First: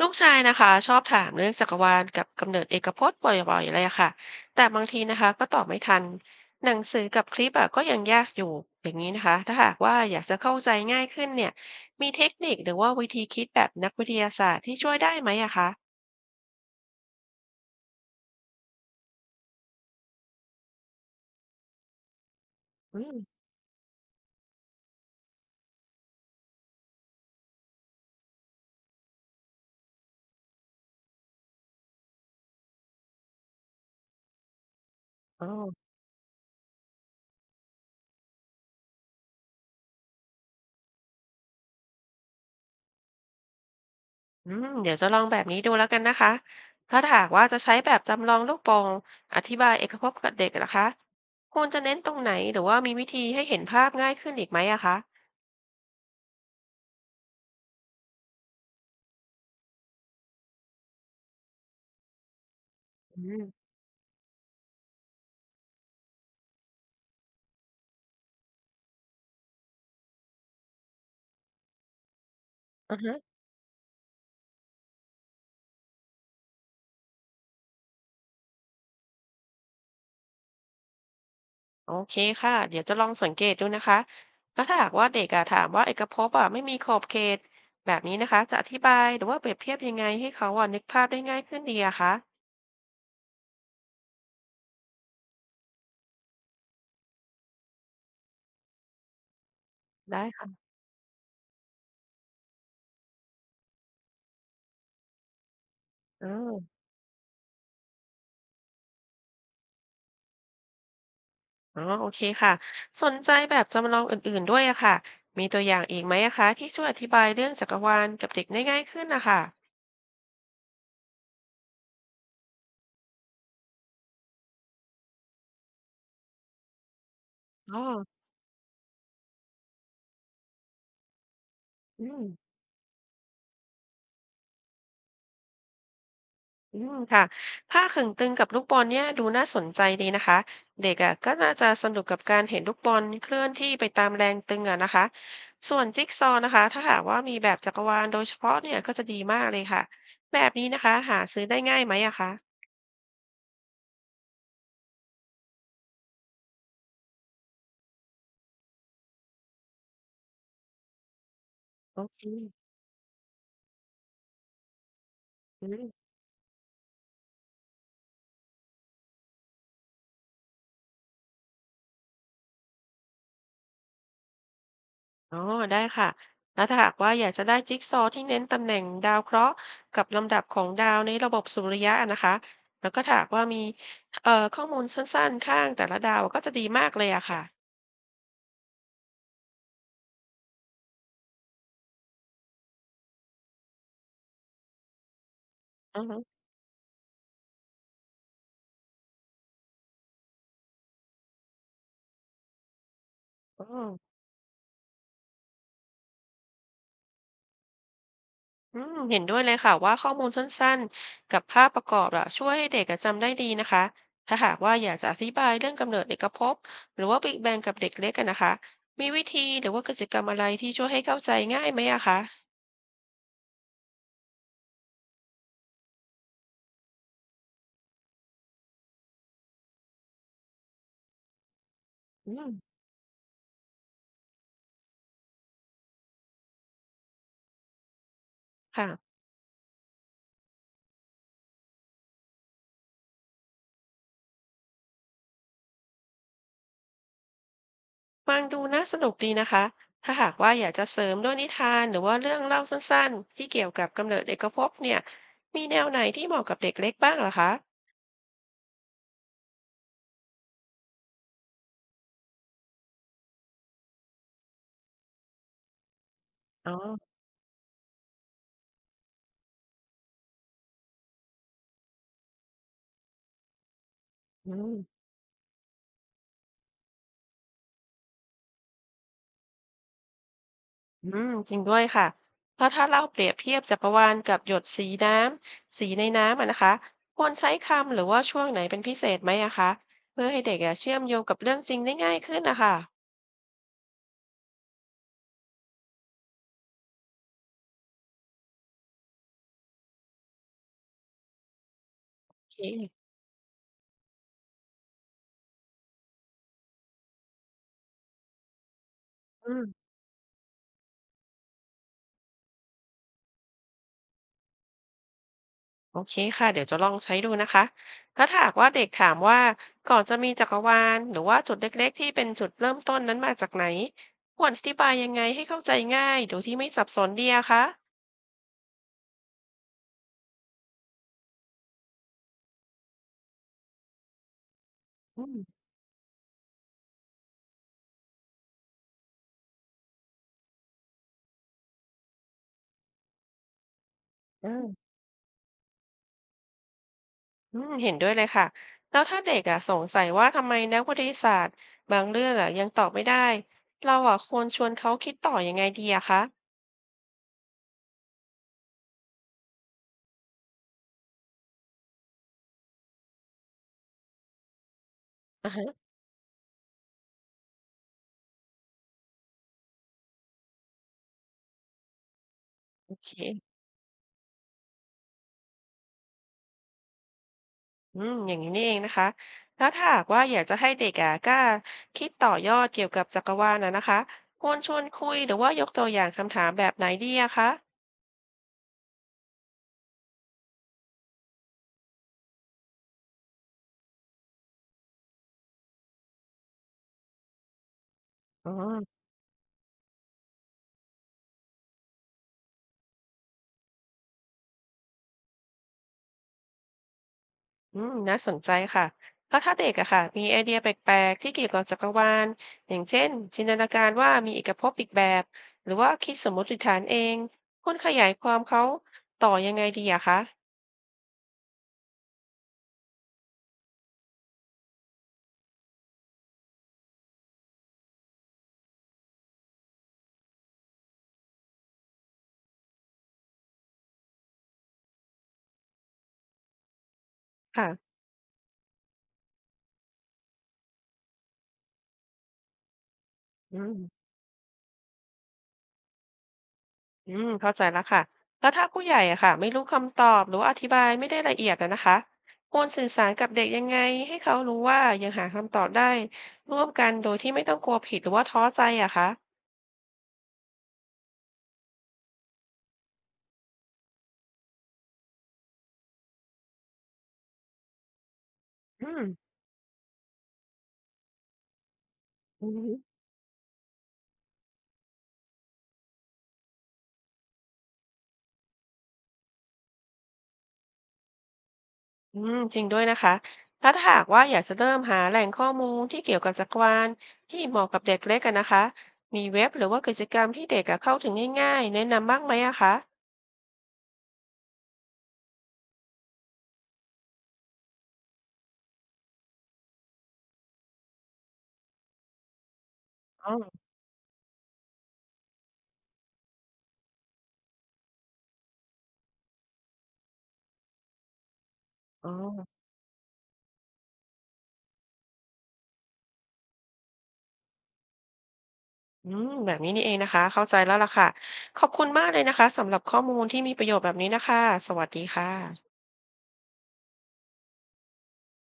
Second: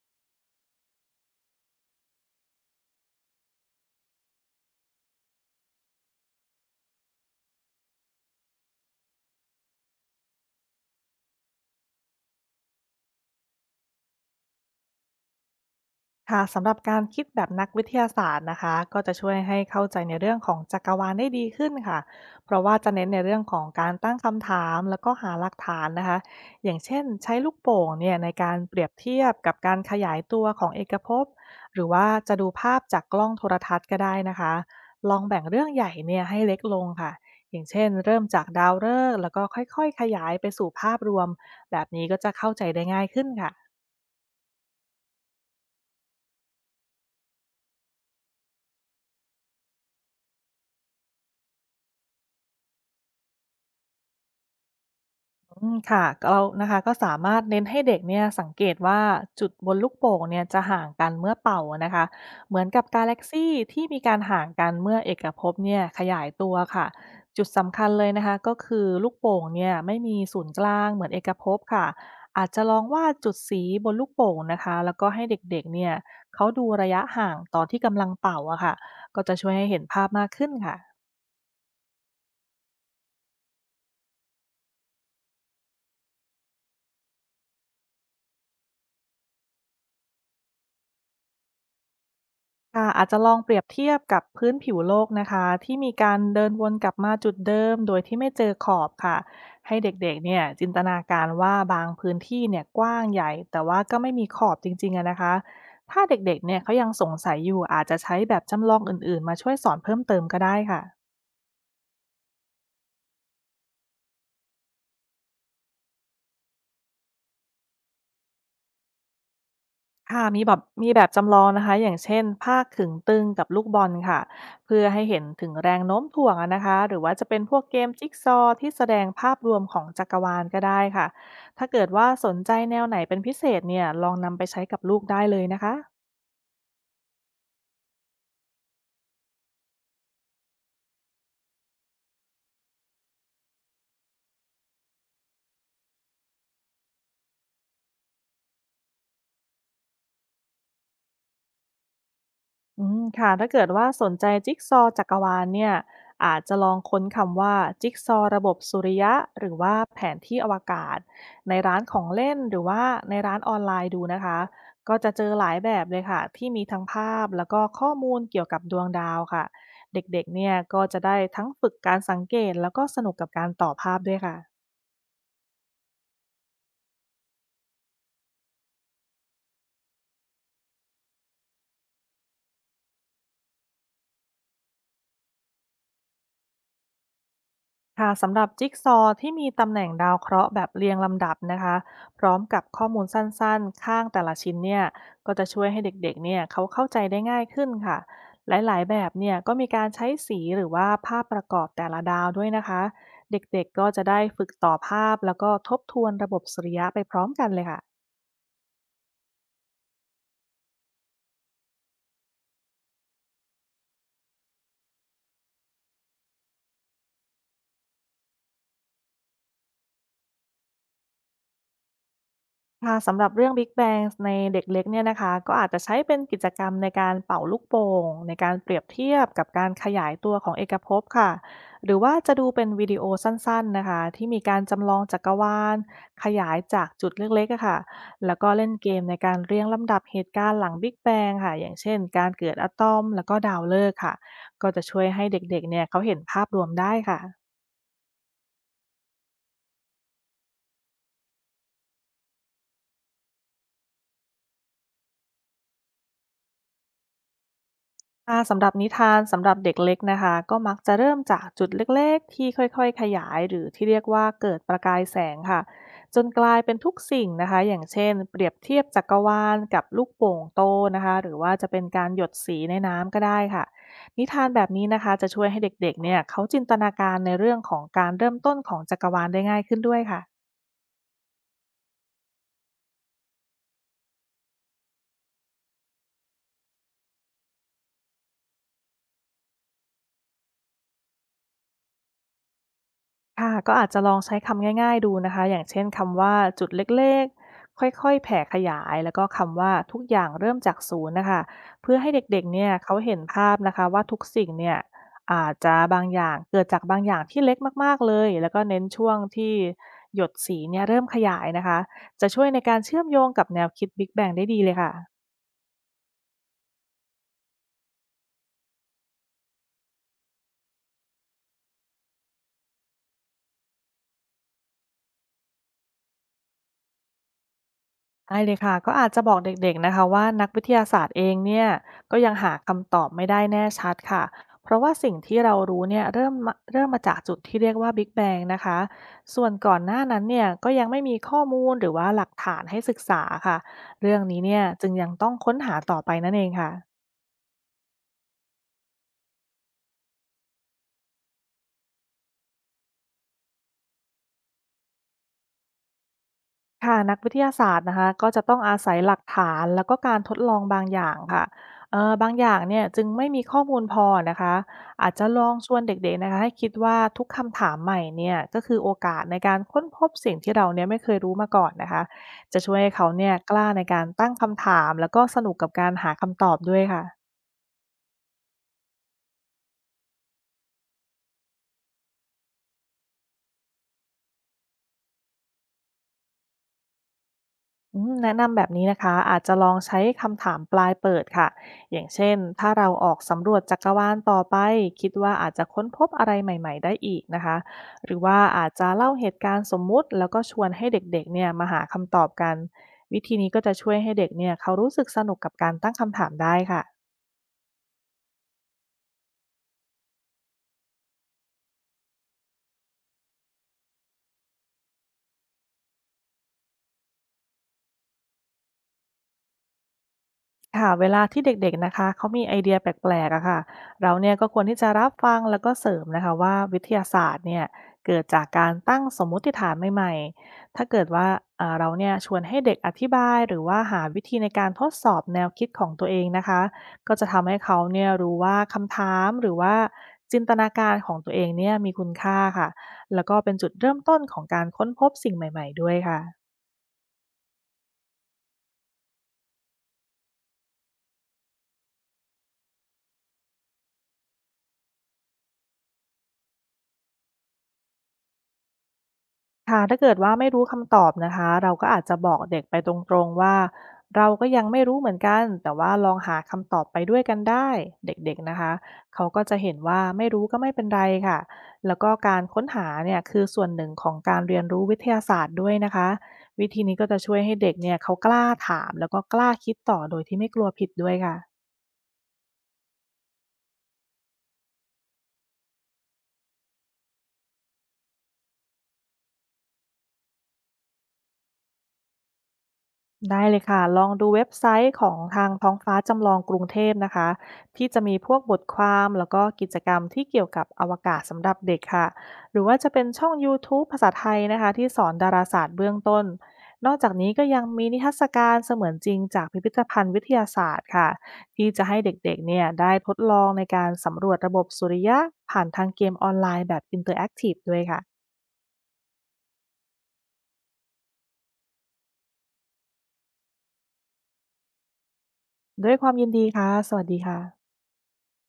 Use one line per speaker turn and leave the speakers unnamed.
ลูกชายนะคะชอบถามเรื่องจักรวาลกับกำเนิดเอกภพจน์บ่อยๆเลยอะค่ะแต่บางทีนะคะก็ตอบไม่ทันหนังสือกับคลิปอะก็ยังยากอยู่อย่างนี้นะคะถ้าหากว่าอยากจะเข้าใจง่ายขึ้นเนี่ยมีเทคนิคหรือว่าวิธีคิดแบบนักวิทยาศาสตร์ที่ช่วยได้ไหมอะคะ
ค่ะสำหรับการคิดแบบนักวิทยาศาสตร์นะคะก็จะช่วยให้เข้าใจในเรื่องของจักรวาลได้ดีขึ้นค่ะเพราะว่าจะ
อื
เน้น
ม
ในเรื่องของการตั้งคำถามแล้วก็หาหลักฐานนะคะอย่างเช่นใช้ลูกโป่งเนี่ยในการเปรียบเทียบกับการขยายตัวของเอกภพหรือว่าจะดูภาพจากกล้องโทรทัศน์ก็ได้นะคะลองแบ่
อ๋
ง
อ
เรื่องใหญ่เนี่ยให้เล็กลงค่ะอย่างเช่นเริ่มจากดาวฤกษ์แล้วก็ค่อยๆขยายไปสู่ภาพรวมแบบนี้ก็จะเข้าใจได้ง่ายขึ้นค่ะ
อืมเดี๋ยวจะลองแบบนี้ดูแล้วกันนะคะถ้าหากว่าจะใช้แบบจำลองลูกโป่งอธิบายเอกภพกับเด็กนะคะควรจะเน้นตรงไหนหรือว่ามีวิธีให้เห็นภาพง่ายขึ้นอีกไหมอะคะ
อืมค่ะเรานะคะก็สามารถเน้นให้เด็กเนี่ยสังเกตว่าจุดบนลูกโป่งเนี่ยจะห่างกันเมื่อเป่านะคะเหมือนกับกาแล็
อื
ก
ม
ซี่ที่มีการห่างกันเมื่อเอกภพเนี่ยขยายตัวค่ะจุดสำคัญเลยนะคะก็คือลูกโป่งเนี่ยไม่มีศูนย์กลางเหมือนเอกภพค่ะอาจจะลอง
อือ
วาด
ฮะ
จุดสีบนลูกโป่งนะคะแล้วก็ให้เด็กๆเนี่ยเขาดูระยะห่างตอนที่กำลังเป่าอะค่ะก็จะช่วยให้เห็นภาพมากขึ้นค่ะ
โอเคค่ะเดี๋ยวจะลองสังเกตดูนะคะแล้วถ้าหากว่าเด็กอะถามว่าเอกภพอะไม่มีขอบเขตแบบนี้นะคะจะอธิบายหรือว่าเปรียบเทียบยังไงให้เขาอะนึกภาพได้ง่ายขึ้นดีอะคะ
ค่ะอาจจะลองเปรียบเทียบกับพื้นผิวโลกนะคะที่มีการเดินวนกลับมาจุดเดิมโดยที่ไม่เจอขอบค่ะให้เด็ก
ได้
ๆเนี่ย
ค่ะ
จินตนาการว่าบางพื้นที่เนี่ยกว้างใหญ่แต่ว่าก็ไม่มีขอบจริงๆอะนะคะถ้า
อ๋อ
เด็กๆเนี่ยเขายังสงสัยอยู่อาจจะใช้แบบจำลองอื่นๆมาช่วยสอนเพิ่มเติมก็ได้ค่ะ
อ๋อโอเคค่ะสนใจแบบจำลองอื่นๆด้วยอะค่ะมีตัวอย่างอีกไหมอะคะที่ช่วยอธิบายเรื่องจักรวาลกับเด็กได้ง่ายขึ้นนะคะ
ค่ะมีแบบจำลองนะคะอย่างเช่นผ้าขึงตึงกับลูกบอลค่ะเพื่อให้เห็นถึงแรงโน้มถ่วงอะนะคะหรือว่าจะเป็นพวก
อ๋
เก
อ
มจิ๊กซอว์ที่แสดงภาพรวมของจักรวาลก็ได้ค่ะถ้าเกิด
อื
ว่า
ม
สนใจแนวไหนเป็นพิเศษเนี่ยลองนำไปใช้กับลูกได้เลยนะคะ
อืมค่ะผ้าขึงตึงกับลูกบอลเนี่ยดูน่าสนใจดีนะคะเด็กอ่ะก็น่าจะสนุกกับการเห็นลูกบอลเคลื่อนที่ไปตามแรงตึงอ่ะนะคะส่วนจิ๊กซอว์นะคะถ้าหากว่ามีแบบจักรวาลโดยเฉพาะเนี่ยก็จะดีมากเลยค่ะแบบนี้นะคะหาซื้อได้ง่ายไหมอะคะ
อืมค่ะถ้าเกิดว่าสนใจจิ๊กซอว์จักรวาลเนี่ยอาจจะลองค้นคำว่าจิ๊กซอว์ระบบสุริยะหรือว่าแผนที่อวกาศในร้านข
โอ
อง
เค
เล่นหรือว่าในร้านออนไลน์ดูนะคะก็จะเจอหลาย
อื
แบบ
ม
เลยค่ะที่มีทั้งภาพแล้วก็ข้อมูลเกี่ยวกับดวงดาวค่ะเด็กๆเนี่ยก็จะได้ทั้งฝึกการสังเกตแล้วก็สนุกกับการต่อภาพด้วยค่ะ
อ๋อได้ค่ะแล้วถ้าหากว่าอยากจะได้จิ๊กซอว์ที่เน้นตำแหน่งดาวเคราะห์กับลำดับของดาวในระบบสุริยะอะนะคะแล้วก็ถ้าหากว่ามีข้อมูลสั้นๆข้างแต่ละดาวก็จะดีมากเลยอะค่ะ
ค่ะสำหรับจิ๊กซอว์ที่มีตำแหน่งดาวเคราะห์แบบเรียงลำดับนะคะพร้อมกับข้อมูลสั้นๆข้างแต่ละชิ้นเนี่ยก็จะช่วยให้
อือ
เด็
ฮึ
กๆเนี่ยเขาเข้าใจได้ง่ายขึ้นค่ะหลายๆแบบเนี่ยก็มีการใช้สีหรือว่าภาพประกอบแต่ละดาวด้วยนะคะเด
อ๋
็
อ
กๆก็จะได้ฝึกต่อภาพแล้วก็ทบทวนระบบสุริยะไปพร้อมกันเลยค่ะ
อืมเห็นด้วยเลยค่ะว่าข้อมูลสั้นๆกับภาพประกอบอะช่วยให้เด็กอะจำได้ดีนะคะถ้าหากว่าอยากจะอธิบายเรื่องกำเนิดเอกภพหรือว่า Big Bang กับเด็กเล็กอะนะคะมีวิธีหรือว่ากิจกรรมอะไรที่ช่วยให้เข้าใจง่ายไหมอะคะ
ค่ะสำหรับเรื่อง Big Bang ในเด็กเล็กเนี่ยนะคะก็อาจจะใช้เป็นกิจกรรมในการเป่าลูกโป่งในการเปรียบเทียบกับการขยายตัวของเอกภพค่ะหรือว่า
อื
จะดู
ม
เป็นวิดีโอสั้นๆนะคะที่มีการจำลองจักรวาลขยายจากจุดเล็กๆอะค่ะแล้วก็เล่นเกม
ค่ะ
ในการเรียงลำดับเหตุการณ์หลัง Big Bang ค่ะอย่างเช่นการเกิดอะตอมแล้วก็ดาวฤกษ์ค่ะก็จะช่วยให้เด็กๆเนี่ยเขาเห็นภาพรวมได้ค่ะ
ฟังดูน่าสนุกดีนะคะถ้าหากว่าอยากจะเสริมด้วยนิทานหรือว่าเรื่องเล่าสั้นๆที่เกี่ยวกับกำเนิดเอกภพเนี่ยมีแนวไหนที่เหมาะกับเด็กเล็กบ้างเหรอคะ
ค่ะสำหรับนิทานสำหรับเด็กเล็กนะคะก็มักจะเริ่มจากจุดเล็กๆที่ค่อยๆขยายหรือที่เรียกว่าเกิดประกายแสงค่ะจนกลาย
อ๋อ
เป็นทุกสิ่งนะคะอย่างเช่นเปรียบเทียบจักรวาลกับลูกโป่งโตนะคะหรือว่าจะเป็นการหยดสีในน้ำก็ได้ค่ะนิทาน
อื
แบบนี้
ม
นะคะจะช่วยให้เด็กๆเนี่ยเขาจินตนาการในเรื่องของการเริ่มต้นของจักรวาลได้ง่ายขึ้นด้วยค่ะ
อืมจริงด้วยค่ะเพราะถ้าเราเปรียบเทียบจักรวาลกับหยดสีน้ำสีในน้ำอะนะคะควรใช้คำหรือว่าช่วงไหนเป็นพิเศษไหมอะคะเพื่อให้เด็กอะเชื่อมโยงกับเรื่องจริงได้ง่ายขึ้นนะคะ
ค่ะก็อาจจะลองใช้คำง่ายๆดูนะคะอย่างเช่นคำว่าจุดเล็กๆค่อยๆแผ่ขยายแล้วก็คำว่าทุกอย่างเริ่มจากศูนย์นะคะเพื่อให้เด็
โอ
กๆ
เค
เนี่ยเขาเห็นภาพนะคะว่าทุกสิ่งเนี่ยอาจจะบางอย่างเกิดจากบางอย่างที่เล็กมากๆเลยแล้วก็เน้นช่วงที่
อืม
หยดสีเนี่ยเริ่มขยายนะคะจะช่วยในการเชื่อมโยงกับแนวคิด Big Bang ได้ดีเลยค่ะ
โอเคค่ะเดี๋ยวจะลองใช้ดูนะคะถ้าหากว่าเด็กถามว่าก่อนจะมีจักรวาลหรือว่าจุดเล็กๆที่เป็นจุดเริ่มต้นนั้นมาจากไหนควรอธิบายยังไงให้เข้าใจง่ายโดยที่ไม่สับสนดีอะคะ
ได้เลยค่ะก็อาจจะบอกเด็กๆนะคะว่านักวิทยาศาสตร์เองเนี่ยก็ยังหาคำตอบไม่ได้แน่ชัดค่ะเพราะว่าสิ่ง
อืม
ที่เรารู้เนี่ยเริ่มมาจากจุดที่เรียกว่า Big Bang นะคะส่วนก่อนหน้านั้นเนี่ยก็ยังไม่มีข้อมูลหรือว่าหลักฐานให้ศึกษาค่ะเรื่องนี้
อื
เนี่ยจึ
ม
งยังต้องค้นหาต่อไปนั่นเองค่ะ
อืมเห็นด้วยเลยค่ะแล้วถ้าเด็กอะสงสัยว่าทำไมนักวิทยาศาสตร์บางเรื่องอะยังตอบไม่ได้เราอะควรชวนเขาคิดต่อยังไงดีอะคะ
ค่ะนักวิทยาศาสตร์นะคะก็จะต้องอาศัยหลักฐานแล้วก็การทดลองบางอย่างค่ะบางอย่างเนี่ยจึงไม่มีข้อมูลพอนะคะอาจจะลอ
อ่า
ง
ฮะ
ชวนเด็กๆนะคะให้คิดว่าทุกคำถามใหม่เนี่ยก็คือโอกาสในการค้นพบสิ่งที่เราเนี่ยไม่เคยรู้มาก่อนนะคะจะช่วยให้
โอ
เขา
เค
เนี่ยกล้าในการตั้งคำถามแล้วก็สนุกกับการหาคำตอบด้วยค่ะ
อืมอย่างนี้นี่เองนะคะแล้วถ้าหากว่าอยากจะให้เด็กอะกล้าคิดต่อยอดเกี่ยวกับจักรวาลนะนะคะควรชวนคุยหรือว่ายกตัวอย่างคำถามแบบไหนดีอะคะ
อืมแนะนำแบบนี้นะคะอาจจะลองใช้คำถามปลายเปิดค่ะอย่างเช่นถ้าเราออกสำรวจจักรวาลต่อไปคิดว่าอาจจะค้นพบอะไรใหม่ๆได้อีกนะคะหรือว่า
อ๋อ
อาจจะเล่าเหตุการณ์สมมุติแล้วก็ชวนให้เด็กๆเนี่ยมาหาคำตอบกันวิธีนี้ก็จะช่วยให้เด็กเนี่ยเขารู้สึกสนุกกับการตั้งคำถามได้ค่ะ
อืมน่าสนใจค่ะแล้วถ้าเด็กอะค่ะมีไอเดียแปลกๆที่เกี่ยวกับจักรวาลอย่างเช่นจินตนาการว่ามีเอกภพอีกแบบหรือว่าคิดสมมติฐานเองคุณขยายความเขาต่อยังไงดีอะคะ
ค่ะเวลาที่เด็กๆนะคะเขามีไอเดียแปลกๆอะค่ะเราเนี่ยก็ควรที่จะรับฟังแล้วก็เสริมนะคะว่าวิทยาศาสตร์เนี่ยเกิดจากการตั้งสมมุติฐานใหม่ๆถ้าเกิดว่าเราเนี่ยชวนให้เด็กอธิบายหรือว่าหาวิธีในการทดสอบแนวคิดของตัวเองนะคะก็จะทำให้เขา
ค่ะ
เนี่ยรู้ว่าคำถามหรือว่าจินตนาการของตัวเองเนี่ยมีคุณค่าค่ะแล้วก็เป็น
อื
จุ
ม
ดเริ่มต้นของการค้นพบสิ่งใหม่ๆด้วยค่ะ
อืมเข้าใจแล้วค่ะแล้วถ้าผู้ใหญ่อะค่ะไม่รู้คำตอบหรือว่าอธิบายไม่ได้ละเอียดอะนะคะควรสื่อสารกับเด็กยังไงให้เขารู้ว่ายังหาคำตอบได้ร่วมกันโดยที่ไม่ต้องกลัวผิดหรือว่าท้อใจอะคะ
ค่ะถ้าเกิดว่าไม่รู้คำตอบนะคะเราก็อาจจะบอกเด็กไปตรงๆว่าเราก็ยังไม่รู้เหมือนกันแต่ว่าลองหาคำตอบไปด้วยกันได้เด็กๆนะคะ
อืม
เขาก็จะเห็นว่าไม่รู้ก็ไม่เป็นไรค่ะแล้วก็การค้นหาเนี่ยคือส่วนหนึ่งของการเรียนรู้วิทยาศาสตร์ด้วยนะคะวิธีนี้ก็จะช่วยให้เด็กเนี่ยเขากล้าถามแล้วก็กล้าคิดต่อโดยที่ไม่กลัวผิดด้วยค่ะ
อืมจริงด้วยนะคะถ้าหากว่าอยากจะเริ่มหาแหล่งข้อมูลที่เกี่ยวกับจักรวาลที่เหมาะกับเด็กเล็กกันนะคะ มีเว็บหรือว่ากิจกรรมที่เด็กอะเข้าถึงง่ายๆแนะนำบ้างไหมอะคะ
ได้เลยค่ะ ลองดูเว็บไซต์ของทางท้องฟ้าจำลองกรุงเทพนะคะที่จะมีพวกบทความแล้วก็กิจกรรมที่เกี่ยวกับอวกาศสำหรับเด็กค่ะหรือว่าจะเป็นช่อ
อ๋
ง
อ
YouTube ภาษาไทยนะคะที่สอนดาราศาสตร์เบื้องต้นนอกจากนี้ก็ยังมีนิทรรศการเสมือนจริงจากพิพิธภัณฑ์วิทยาศาสตร์ค่ะที่จะให้
อ๋
เ
อ
ด็กๆเนี่ยได้ทดลองในการสำรวจระบบสุริยะผ่านทางเกมออนไลน์แบบอินเตอร์แอคทีฟด้วยค่ะ
อืมแบบนี้นี่เองนะคะเข้าใจแล้วล่ะค่ะขอบคุณมากเลยนะคะสำหรับข้อมูลที่มีประโยชน์แบบนี้นะคะสวัสดีค่ะ
ด้วยความยินดีค่ะสวัสดีค่ะ